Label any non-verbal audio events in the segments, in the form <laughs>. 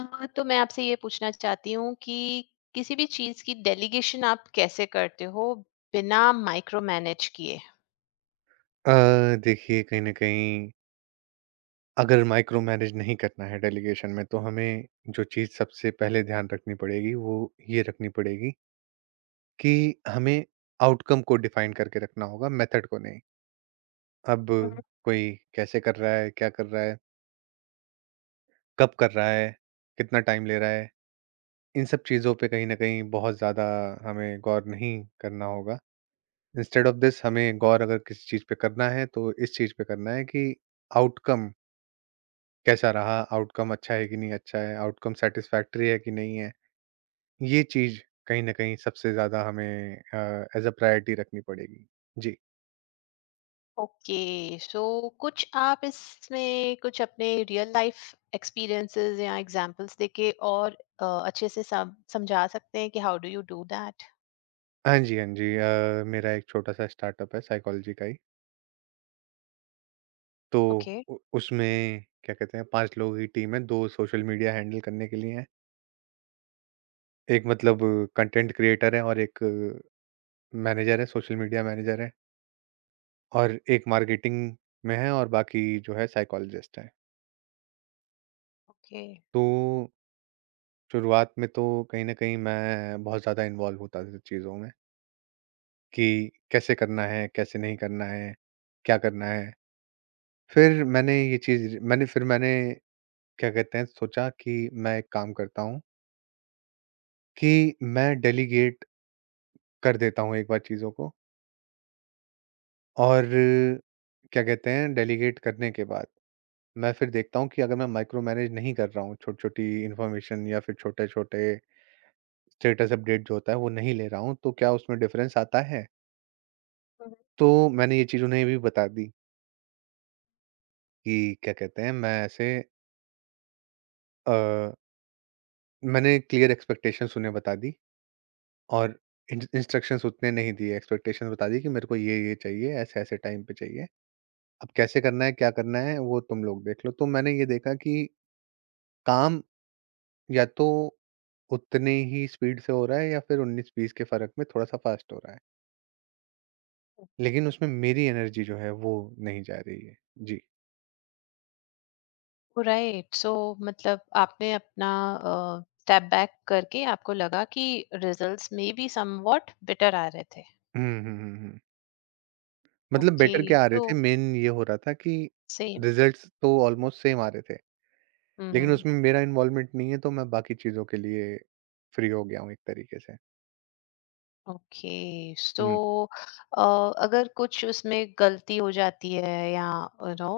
तो मैं आपसे ये पूछना चाहती हूँ कि किसी भी चीज़ की डेलीगेशन आप कैसे करते हो बिना माइक्रो मैनेज किए? अ, देखिए कहीं न कहीं अगर माइक्रो मैनेज नहीं करना है डेलीगेशन में तो हमें जो चीज़ सबसे पहले ध्यान रखनी पड़ेगी वो ये रखनी पड़ेगी कि हमें आउटकम को डिफ़ाइन करके रखना होगा मेथड को नहीं। अब हुँ। कोई कैसे कर रहा है, क्या कर रहा है, कब कर रहा है, कितना टाइम ले रहा है, इन सब चीज़ों पे कहीं न कहीं बहुत ज़्यादा हमें गौर नहीं करना होगा। इंस्टेड ऑफ दिस हमें गौर अगर किसी चीज़ पे करना है तो इस चीज़ पे करना है कि आउटकम कैसा रहा, आउटकम अच्छा है कि नहीं अच्छा है, आउटकम सैटिस्फैक्टरी है कि नहीं है, ये चीज़ कहीं न कहीं सबसे ज़्यादा हमें ऐज़ अ प्रायोरिटी रखनी पड़ेगी। जी। ओके, सो कुछ आप इसमें कुछ अपने रियल लाइफ एक्सपीरियंसेस या एग्जांपल्स देके और अच्छे से सम समझा सकते हैं कि how do you do that? हाँ जी, हाँ जी। मेरा एक छोटा-सा स्टार्टअप है साइकोलॉजी का ही, तो ओके। उ उसमें क्या कहते हैं 5 लोगों की टीम है, 2 सोशल मीडिया हैंडल करने के लिए हैं, एक मतलब कंटेंट क्रिएटर है और एक मैनेजर है, सोशल मीडिया मैनेजर है और एक मार्केटिंग में है और बाकी जो है साइकोलॉजिस्ट हैं। ओके। तो शुरुआत में तो कहीं न कहीं मैं बहुत ज़्यादा इन्वॉल्व होता था चीज़ों में, कि कैसे करना है, कैसे नहीं करना है, क्या करना है। फिर मैंने ये चीज़ मैंने फिर मैंने क्या कहते हैं सोचा कि मैं एक काम करता हूँ कि मैं डेलीगेट कर देता हूँ एक बार चीज़ों को और क्या कहते हैं डेलीगेट करने के बाद मैं फिर देखता हूँ कि अगर मैं माइक्रो मैनेज नहीं कर रहा हूँ, छोटी-छोटी इन्फॉर्मेशन या फिर छोटे-छोटे स्टेटस अपडेट जो होता है वो नहीं ले रहा हूँ, तो क्या उसमें डिफ़रेंस आता है? तो मैंने ये चीज़ उन्हें भी बता दी कि क्या कहते हैं, मैं ऐसे अ, मैंने क्लियर एक्सपेक्टेशंस उन्हें बता दी और इंस्ट्रक्शंस उतने नहीं दिए, एक्सपेक्टेशंस बता दी कि मेरे को ये-ये चाहिए, ऐसे-ऐसे टाइम पे चाहिए। अब कैसे करना है, क्या करना है, वो तुम लोग देख लो। तो मैंने ये देखा कि काम या तो उतने ही स्पीड से हो रहा है या फिर 19-20 के फ़र्क में थोड़ा-सा फ़ास्ट हो रहा है। लेकिन उसमें मेरी एनर्जी जो है वो नहीं जा रही है। जी। ऑलराइट, सो मतलब आपने अपना स्टेप बैक करके आपको लगा कि रिजल्ट्स में बी समव्हाट बेटर आ रहे थे। हुँ। मतलब ओके, बेटर क्या आ रहे थे, तो मेन ये हो रहा था कि सेम। रिज़ल्ट्स तो ऑलमोस्ट सेम आ रहे थे, हुँ, लेकिन हुँ। उसमें मेरा इन्वॉल्वमेंट नहीं है, तो मैं बाकी चीज़ों के लिए फ्री हो गया हूँ एक तरीके से। ओके, सो हुँ, अ, अगर कुछ उसमें गलती हो जाती है या यू नो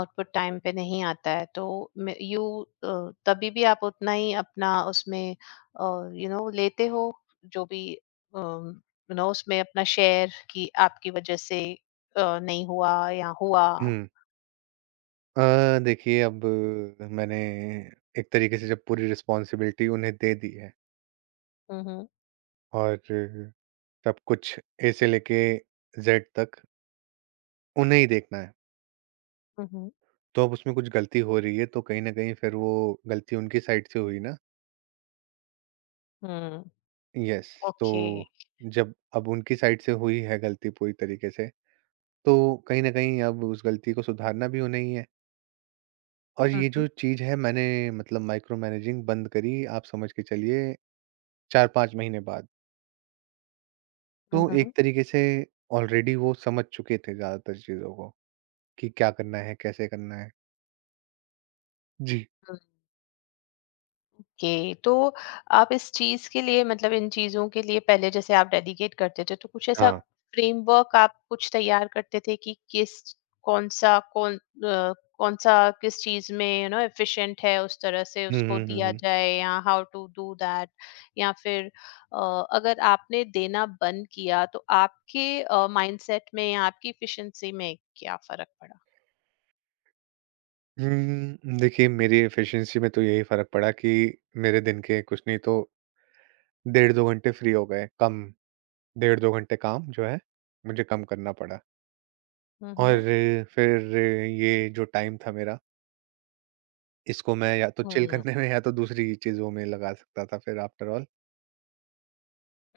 आउटपुट टाइम पे नहीं आता है, तो अ, तभी भी आप उतना ही अपना उसमें लेते हो जो भी उसमें अपना शेयर कि आपकी वज़ह से नहीं हुआ या हुआ? हुँ। देखिए अब मैंने एक तरीके से जब पूरी रिस्पॉन्सिबिलिटी उन्हें दे दी है हुँ, हुँ। और सब कुछ ए से लेके ज़ेड तक उन्हें ही देखना है, हुँ, हुँ। तो अब उसमें कुछ गलती हो रही है, तो कहीं न कहीं फिर वो गलती उनकी साइड से हुई ना। हुँ, यस। तो ओके। जब अब उनकी साइड से हुई है गलती पूरी तरीके से तो कहीं ना कहीं अब उस गलती को सुधारना भी होना ही है और ये हुँ, जो चीज है मैंने मतलब माइक्रो मैनेजिंग बंद करी आप समझ के चलिए चार पांच महीने बाद तो हुँ, एक हुँ, तरीके से ऑलरेडी वो समझ चुके थे ज्यादातर चीजों को कि क्या करना है कैसे करना है। जी हुँ। ओके, तो आप इस चीज के लिए मतलब इन चीजों के लिए पहले जैसे आप डेडिकेट करते थे, तो कुछ ऐसा हाँ। फ्रेमवर्क आप कुछ तैयार करते थे कि किस कौन सा कौन अ, कौन सा किस चीज में एफिशिएंट है उस तरह से हम्म उसको हम्म हम्म दिया हम्म। जाए, या हाउ टू डू दैट? या फिर अगर आपने देना बंद किया तो आपके माइंडसेट में या आपकी एफिशिएंसी में क्या फर्क पड़ा? देखिए मेरी एफिशिएंसी में तो यही फर्क पड़ा कि मेरे दिन के कुछ नहीं तो डेढ़ दो घंटे फ्री हो गए कम डेढ़ 2 घंटे काम जो है, मुझे कम करना पड़ा और Mhm. फिर ये जो टाइम था मेरा, इसको मैं या तो चिल Mm, करने में या तो दूसरी चीज़ों में लगा सकता था फिर आफ्टर ऑल।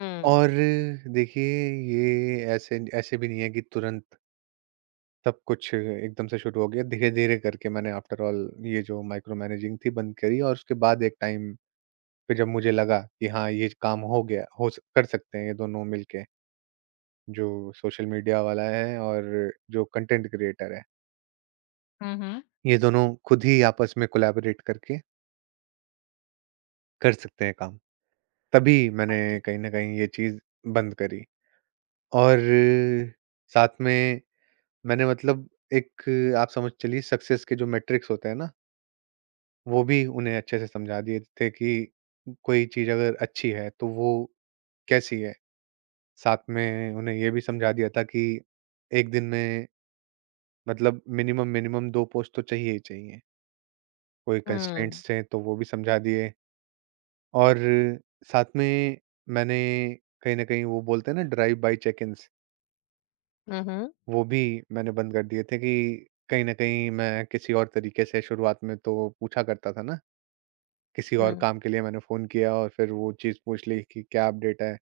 mm. और देखिए ये ऐसे ऐसे भी नहीं है कि तुरंत सब कुछ एकदम से शुरू हो गया, धीरे-धीरे करके मैंने आफ्टर ऑल ये जो माइक्रो मैनेजिंग थी बंद करी और उसके बाद एक टाइम पे जब मुझे लगा कि हाँ, ये काम हो गया, हो स कर सकते हैं ये दोनों मिलके, जो सोशल मीडिया वाला है और जो कंटेंट क्रिएटर है। Mhm. ये दोनों खुद ही आपस में कोलैबोरेट करके कर सकते हैं काम। तभी मैंने कहीं न कहीं ये चीज़ बंद करी और साथ में मैंने मतलब एक आप समझ चलिए सक्सेस के जो मैट्रिक्स होते हैं ना, वो भी उन्हें अच्छे से समझा दिए थे कि कोई चीज़ अगर अच्छी है तो वो कैसी है। साथ में उन्हें ये भी समझा दिया था कि एक दिन में मतलब मिनिमम, मिनिमम 2 पोस्ट तो चाहिए ही चाहिए। कोई कंस्ट्रेंट्स Mm, थे तो वो भी समझा दिए। और साथ में मैंने कहीं न कहीं वो बोलते हैं ना ड्राइव बाय चेक-इन्स, mhm, वो भी मैंने बंद कर दिए थे कि कहीं न कहीं मैं किसी और तरीके से शुरुआत में तो पूछा करता था ना, किसी और mm, काम के लिए मैंने फ़ोन किया और फिर वो चीज़ पूछ ली कि क्या अपडेट है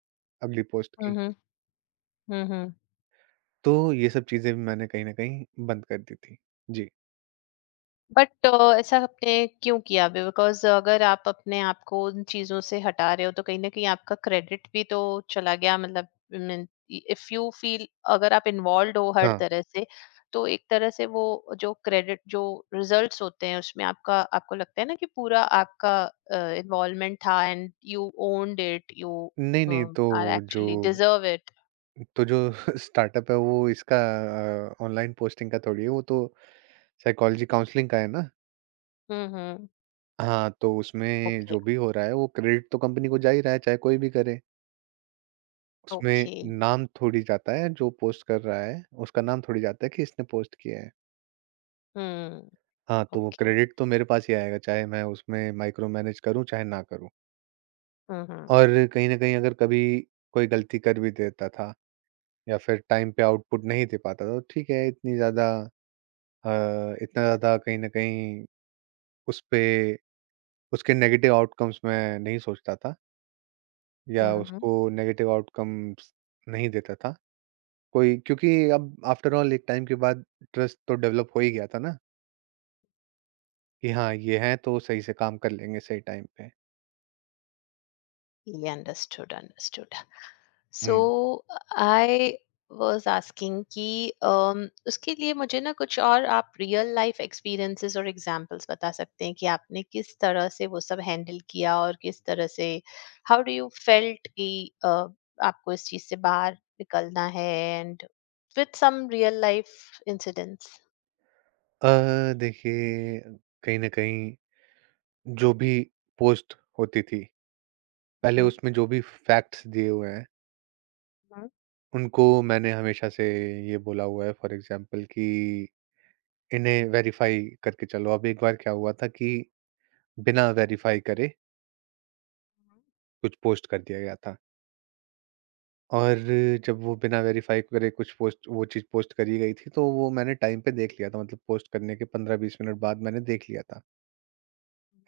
अगली पोस्ट की। mhm, mhm. तो ये सब चीज़ें भी मैंने कहीं न कहीं बंद कर दी थी। जी। बट ऐसा आपने क्यों किया अभी, बिकॉज अगर आप अपने आप को उन चीजों से हटा रहे हो तो कहीं ना कहीं आपका क्रेडिट भी तो चला गया, मतलब इफ यू फील अगर आप इन्वॉल्व हो हर हाँ। तरह से, तो एक तरह से वो जो क्रेडिट जो रिजल्ट्स होते हैं उसमें आपका, आपको लगता है ना कि पूरा आपका इन्वॉल्वमेंट था and you owned it, you नहीं, नहीं आर तो जो एक्चुअली डिजर्व इट। तो जो <laughs> स्टार्टअप है वो इसका ऑनलाइन पोस्टिंग का थोड़ी है, वो तो साइकोलॉजी काउंसलिंग का है ना। हम्म। हाँ, तो उसमें ओके। जो भी हो रहा है वो क्रेडिट तो कंपनी को जा ही रहा है, चाहे कोई भी करे। उसमें ओके। नाम थोड़ी जाता है, जो पोस्ट कर रहा है उसका नाम थोड़ी जाता है कि इसने पोस्ट किया है। हम्म। हाँ, तो वो ओके। क्रेडिट तो मेरे पास ही आएगा, चाहे मैं उसमें माइक्रो मैनेज करूँ चाहे ना करूँ। हम्म हम्म और कहीं न कहीं अगर कभी कोई गलती कर भी देता था या फिर टाइम पे आउटपुट नहीं दे पाता था, तो ठीक है इतनी ज़्यादा अ, इतना ज़्यादा कहीं न कहीं उसपे उसके नेगेटिव आउटकम्स मैं नहीं सोचता था। या हम्म। उसको नेगेटिव आउटकम्स नहीं देता था कोई क्योंकि अब आफ्टर ऑल एक टाइम के बाद ट्रस्ट तो डेवलप हो ही गया था ना कि हाँ ये हैं तो सही से काम कर लेंगे सही टाइम पे। Yeah, understood, understood. Hmm. So I was asking कि उसके लिए मुझे ना कुछ और आप रियल लाइफ एक्सपीरियंसेस और एग्जांपल्स बता सकते हैं कि आपने किस तरह से वो सब हैंडल किया और किस तरह से हाउ डू यू फेल्ट कि आपको इस चीज से बाहर निकलना है and with some real life incidents. देखिए कहीं ना कहीं जो भी पोस्ट होती थी पहले हम्म उसमें जो भी फैक्ट्स दिए हुए हैं हम्म। उनको मैंने हमेशा से ये बोला हुआ है फॉर एग्जांपल कि इन्हें वेरीफाई करके चलो। अब एक बार क्या हुआ था कि बिना वेरीफाई करे कुछ पोस्ट कर दिया गया था और जब वो बिना वेरीफ़ाई करे कुछ पोस्ट वो चीज़ पोस्ट करी गई थी, तो वो मैंने टाइम पे देख लिया था मतलब पोस्ट करने के 15-20 मिनट बाद मैंने देख लिया था।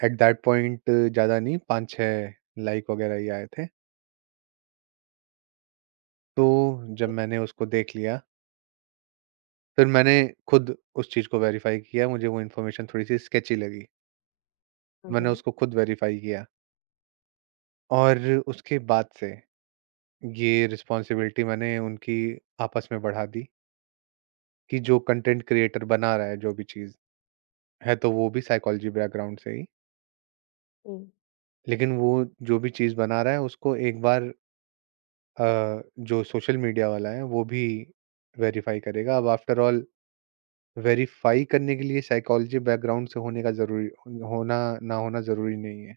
एट दैट पॉइंट ज़्यादा नहीं 5-6 लाइक वग़ैरह ही आए थे। तो जब मैंने उसको देख लिया, फिर मैंने खुद उस चीज़ को वेरीफ़ाई किया, मुझे वो इन्फॉर्मेशन थोड़ी-सी स्केची लगी। हम्म मैंने हम्म, उसको खुद वेरीफ़ाई किया और उसके बाद से ये रिस्पॉन्सिबिलिटी मैंने उनकी आपस में बढ़ा दी कि जो कंटेंट क्रिएटर बना रहा है जो भी चीज़ है तो वो भी साइकोलॉजी बैकग्राउंड से ही, हम्म। लेकिन वो जो भी चीज़ बना रहा है उसको एक बार अ, जो सोशल मीडिया वाला है वो भी वेरीफ़ाई करेगा। अब आफ्टर ऑल वेरीफ़ाई करने के लिए साइकोलॉजी बैकग्राउंड से होने का ज़रूरी होना ना होना ज़रूरी नहीं है।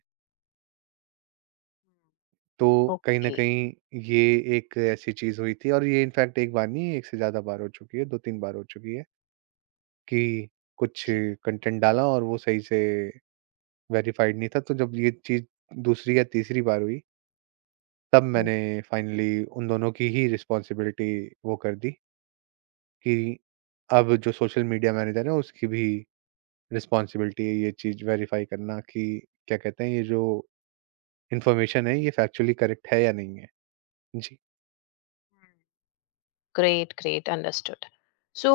तो कहीं न ओके, कहीं ये एक ऐसी चीज़ हुई थी और ये इनफैक्ट एक बार नहीं, एक से ज़्यादा बार हो चुकी है, 2-3 बार हो चुकी है कि कुछ कंटेंट डाला और वो सही से वेरीफ़ाइड नहीं था। तो जब ये चीज़ दूसरी या तीसरी बार हुई तब मैंने फाइनली उन दोनों की ही रिस्पॉन्सिबिलिटी वो कर दी कि अब जो सोशल मीडिया मैनेजर है उसकी भी रिस्पॉन्सिबिलिटी है ये चीज़ वेरीफाई करना कि क्या कहते हैं ये जो इन्फॉर्मेशन है ये फैक्चुअली करेक्ट है या नहीं है। जी। Great great understood. सो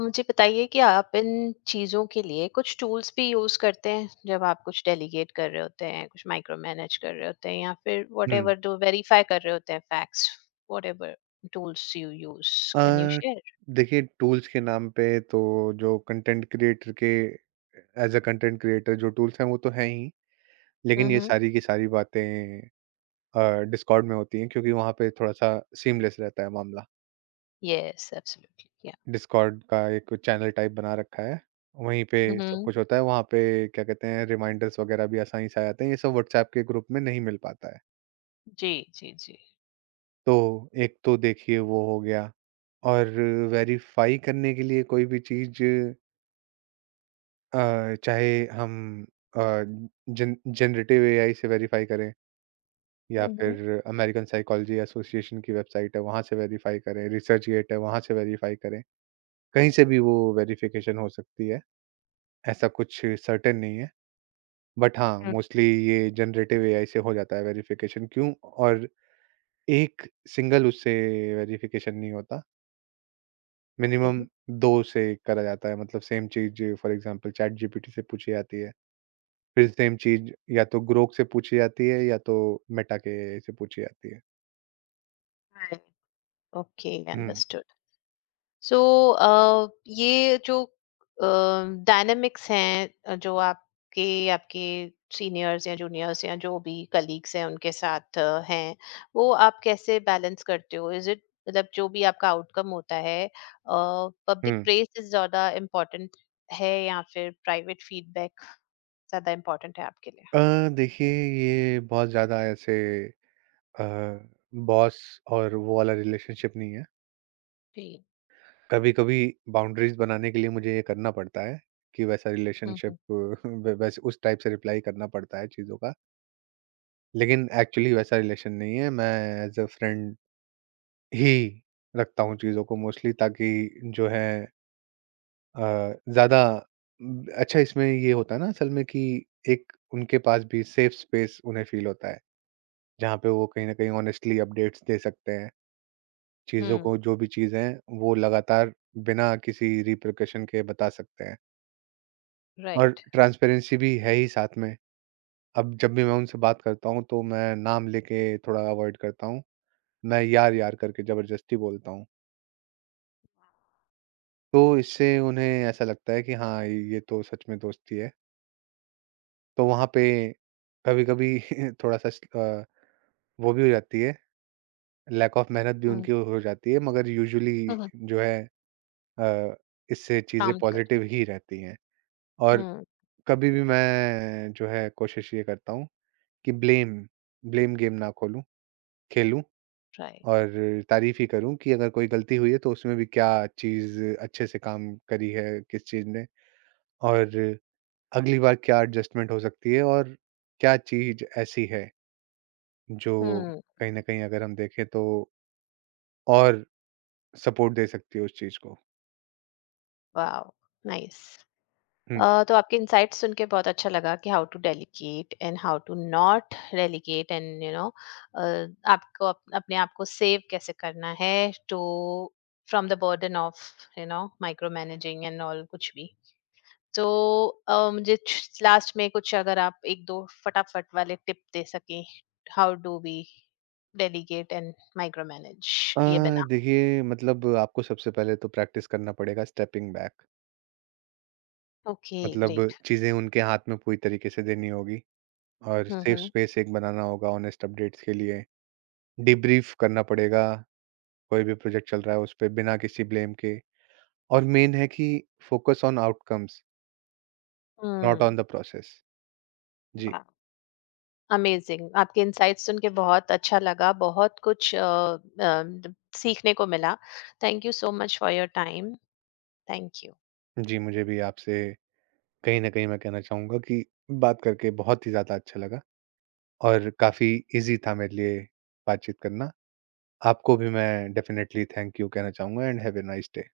मुझे बताइए कि आप इन चीज़ों के लिए कुछ टूल्स भी यूज़ करते हैं जब आप कुछ डेलीगेट कर रहे होते हैं, कुछ माइक्रो मैनेज कर रहे होते हैं या फिर हुँ। व्हाटएवर, जो वेरीफाई कर रहे होते हैं facts, whatever tools you use, uh, can you share? देखिए टूल्स के नाम पे तो जो कंटेंट क्रिएटर के एज़ अ कंटेंट क्रिएटर जो टूल्स हैं वो तो हैं ही, लेकिन ये हम्म। सारी की सारी बातें अ, डिस्कॉर्ड में होती हैं क्योंकि वहाँ पे थोड़ा-सा सीमलेस रहता है मामला। Yes, absolutely. या? डिस्कॉर्ड का एक चैनल टाइप बना रखा है। वहीं पे सब हम्म। कुछ होता है, वहाँ पे क्या कहते हैं रिमाइंडर्स वगैरह भी आसानी से आ जाते हैं, ये सब व्हाट्सऐप के ग्रुप में नहीं मिल पाता है। जी जी जी। तो एक तो देखिए वो हो गया और वेरीफ़ाई करने के लिए कोई भी चीज़ चाहे हम अ, जन जनरेटिव एआई से वेरीफ़ाई करें या हम्म। फिर अमेरिकन साइकोलॉजी एसोसिएशन की वेबसाइट है, वहाँ से वेरीफ़ाई करें, रिसर्चगेट है, वहाँ से वेरीफ़ाई करें। कहीं से भी वो वेरिफ़िकेशन हो सकती है, ऐसा कुछ सर्टेन नहीं है। बट हाँ, Mm. मोस्टली ये जनरेटिव एआई से हो जाता है वेरिफिकेशन क्यों? और एक सिंगल उससे वेरिफिकेशन नहीं होता, मिनिमम Okay. 2 से करा जाता है मतलब सेम चीज़ फॉर एग्ज़ाम्पल चैटजीपीटी से पूछी जाती है, फिर सेम चीज़ या तो ग्रोक से पूछी जाती है या तो मेटा के एआई से पूछी जाती है। Right. Okay, हुँ, understood. सो अ, ये जो डायनेमिक्स हैं, जो आपके आपके सीनियर्स या जूनियर्स या जो भी कलीग्स हैं उनके साथ हैं, वो आप कैसे बैलेंस करते हो? इज इट, मतलब जो भी आपका आउटकम होता है, पब्लिक हुँ। प्रेज से ज्यादा इम्पोर्टेंट है या फिर प्राइवेट फीडबैक ज्यादा इम्पोर्टेंट है आपके लिए? अ, देखिए ये बहुत ज़्यादा ऐसे अ, बॉस और वो वाला रिलेशनशिप नहीं है। जी। कभी-कभी बाउंड्रीज बनाने के लिए मुझे ये करना पड़ता है कि वैसा रिलेशनशिप हम्म <laughs> वै वैसे उस टाइप से रिप्लाई करना पड़ता है चीज़ों का। लेकिन एक्चुअली वैसा रिलेशन नहीं है, मैं एज़ अ फ्रेंड ही रखता हूँ चीज़ों को मोस्टली ताकि जो है अ, ज़्यादा अच्छा इसमें ये होता है ना असल में कि एक उनके पास भी सेफ स्पेस उन्हें फ़ील होता है, जहाँ पे वो कहीं न कहीं ऑनेस्टली अपडेट्स दे सकते हैं, चीज़ों हम्म। को जो भी चीज़ है, वो लगातार बिना किसी रिपरकशन के बता सकते हैं। और राइट। ट्रांसपेरेंसी भी है ही साथ में। अब जब भी मैं उनसे बात करता हूँ तो मैं नाम लेके थोड़ा अवॉइड करता हूँ। मैं यार, यार करके ज़बरदस्ती बोलता हूँ। तो इससे उन्हें ऐसा लगता है कि हाँ, ये तो सच में दोस्ती है। तो वहाँ पे कभी-कभी थोड़ा-सा स <laughs> वो भी हो जाती है, लैक ऑफ मेहनत भी हम्म, उनकी right. हो जाती है मगर यूजुअली हम्म हम्म, जो है अ, इससे चीज़ें काम निकल। पॉज़िटिव ही रहती हैं। और हम्म। कभी भी मैं जो है कोशिश ये करता हूँ कि ब्लेम ब्लेम गेम ना खोलूँ। खेलूँ। राइट। और तारीफ़ ही करूँ कि अगर कोई गलती हुई है तो उसमें भी क्या चीज़ अच्छे से काम करी है, किस चीज़ ने और अगली बार क्या एडजस्टमेंट हो सकती है और क्या चीज़ ऐसी है जो हम्म। कहीं न कहीं अगर हम देखें तो और सपोर्ट दे सकती है उस चीज़ को? Wow, nice. हुँ। तो आपके इनसाइट सुन के बहुत अच्छा लगा कि how to delegate and how to not delegate, and आपको अपने आप को सेव कैसे करना है, to from the burden of micro managing and all कुछ भी। तो मुझे लास्ट में कुछ, अगर आप एक दो फटाफट वाले टिप दे सकें, how do we delegate and micro manage किए बिना? देखिए मतलब आपको सबसे पहले तो प्रैक्टिस करना पड़ेगा स्टेपिंग बैक ओके, मतलब ग्रेट। चीज़ें उनके हाथ में पूरी तरीके से देनी होगी और हम्म सेफ हम्म स्पेस एक बनाना होगा हॉनेस्ट अपडेट्स के लिए। डीब्रीफ करना पड़ेगा कोई भी प्रोजेक्ट चल रहा है उस पे बिना किसी ब्लेम के और मेन है कि focus on outcomes not on hmm, the process. जी। वाह। अमेजिंग, आपके इनसाइट्स सुन के बहुत अच्छा लगा, बहुत कुछ अ, सीखने को मिला। Thank you so much for your time. Thank you. जी, मुझे भी आपसे कहीं न कहीं मैं कहना चाहूँगा कि बात करके बहुत ही ज़्यादा अच्छा लगा और काफ़ी ईज़ी था मेरे लिए बातचीत करना। आपको भी मैं डेफ़िनेटली थैंक यू कहना चाहूँगा and have a nice day.